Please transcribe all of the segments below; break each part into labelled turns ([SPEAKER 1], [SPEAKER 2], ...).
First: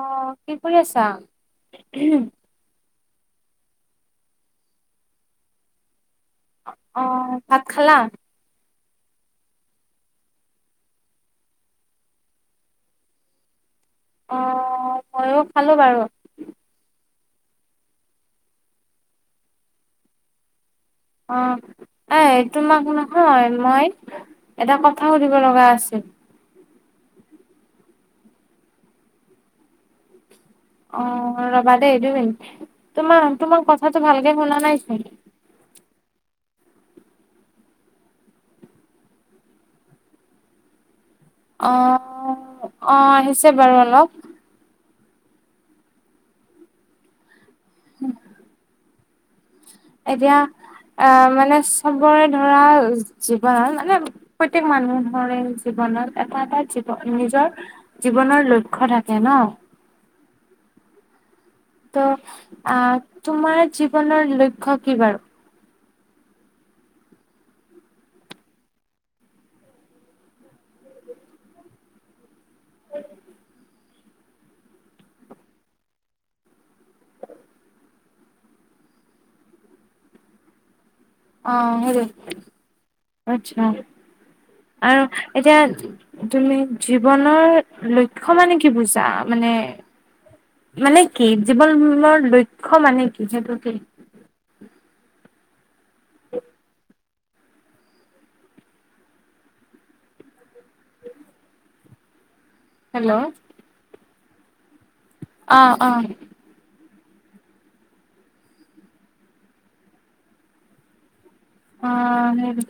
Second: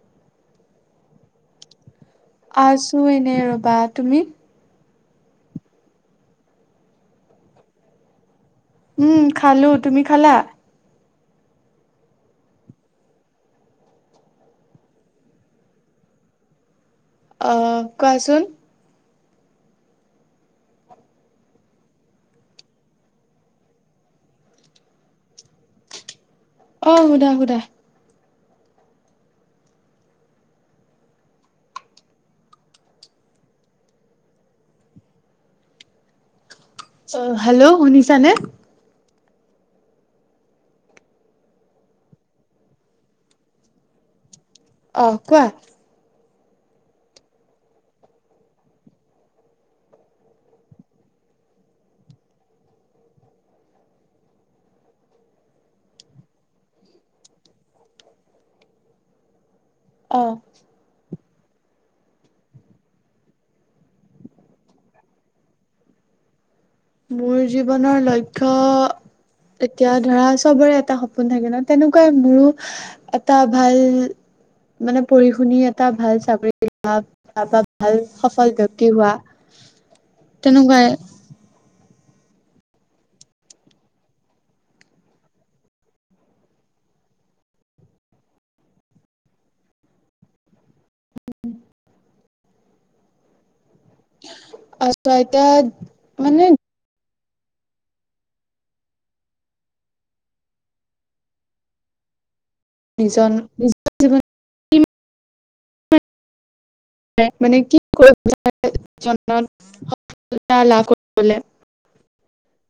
[SPEAKER 1] অ কি কৰি আছা
[SPEAKER 2] আছো এনে ৰবা তুমি
[SPEAKER 1] অ ভাত খালা
[SPEAKER 2] উম খালো তুমি খালা
[SPEAKER 1] অ ময়ো খালো বাৰু
[SPEAKER 2] আহ কোৱাচোন
[SPEAKER 1] অ এ তোমাক নহয় মই এটা কথা সুধিব লগা আছিল
[SPEAKER 2] আহ সোধা সোধা
[SPEAKER 1] অ ৰবা দেেই এইটো মিন তোমাৰ তোমাক কথাটো ভালকে শুনা নাইচোন
[SPEAKER 2] [inaudible] অ, হেল্ল' শুনিছানে?
[SPEAKER 1] আহ-আহ আহিছে বাৰু অলপ
[SPEAKER 2] আহ কোৱা?
[SPEAKER 1] উম,
[SPEAKER 2] [inaudible]
[SPEAKER 1] এতিয়া এই, মানে চবৰে ধৰা জীৱন মানে প্ৰত্যেক মানুহৰে জীৱন [unintelligible] এটা-এটা জীৱন নিজৰ জীৱনৰ লক্ষ্য় থাকে ন
[SPEAKER 2] আহ,
[SPEAKER 1] ত' আহ তোমাৰ জীৱনৰ লক্ষ্য় কি বাৰু
[SPEAKER 2] মোৰ জীৱনৰ লক্ষ্য এতিয়া ধৰা চবৰে এটা সপোন থাকে ন তেনেকুৱাই মোৰো এটা ভাল মানে পঢ়ি শুনি এটা ভাল চাকৰি বা ভাল সফল ব্ক্তি হোৱা তেনেকুৱাই
[SPEAKER 1] আহ হটো [unintelligible] আৰু এতিয়া তুমি জীৱনৰ লক্ষ্য মানে কি বুজা মানে? মানে মানে কি জীৱননৰ লক্ষ্য মানে কি হেতু কি?
[SPEAKER 2] আচ্ছা, এতিয়া মানে
[SPEAKER 1] হেল্ল'।
[SPEAKER 2] নিজৰ-নিজৰ জীৱন
[SPEAKER 1] আহ অ'
[SPEAKER 2] মানে কি কৰিব সফা লাভ কৰিবলে
[SPEAKER 1] অ' হেৰি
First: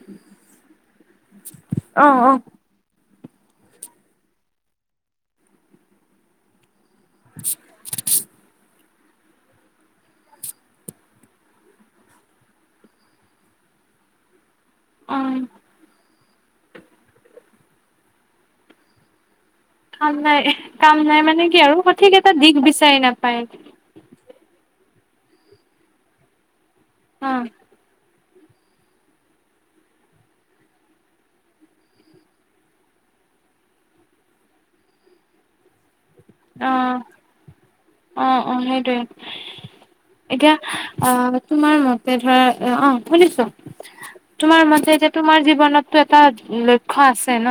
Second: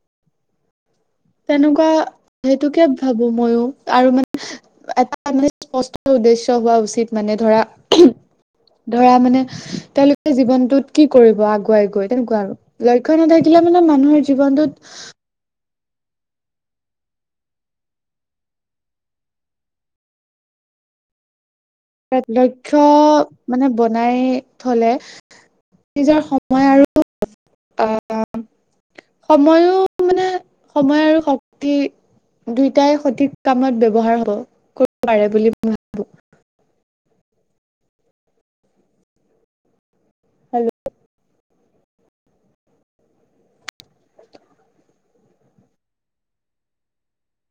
[SPEAKER 2] তেনেকুৱা হেতুকে ভাবোঁ মইয়ো আৰু মানে এটা মানে স্পষ্ট উদ্দেশ্য হোৱা উচিত। মানে ধৰা ধৰা মানে তেওঁলোকে জীৱনটোত কি কৰিব আগুৱাই গৈ তেনেকুৱা আৰু লক্ষ্য নাথাকিলে মানে মানুহৰ জীৱনটোত
[SPEAKER 1] উম। কাম নাই এই কাম নাই মানে কি আৰু সঠিক এটা দিশ
[SPEAKER 2] লক্ষ্য়
[SPEAKER 1] বিচাৰি নাপায়।
[SPEAKER 2] মানে বনাই থ'লে নিজৰ সময় আৰু
[SPEAKER 1] আহ
[SPEAKER 2] অহ' সময়ো মানে সময় আৰু শক্তি দুইটাই সঠিক কামত ব্য্য়ৱহাৰ হব পাৰে বুলি ম ভাবো
[SPEAKER 1] অ' অ' অ' সেইটোৱে এতিয়া অহ তোমাৰ মতে ধৰা, অ শুনিছো তোমাৰ মতে এ যে তোমাৰ জীৱনতটো এটা লক্ষ্য আছে ন?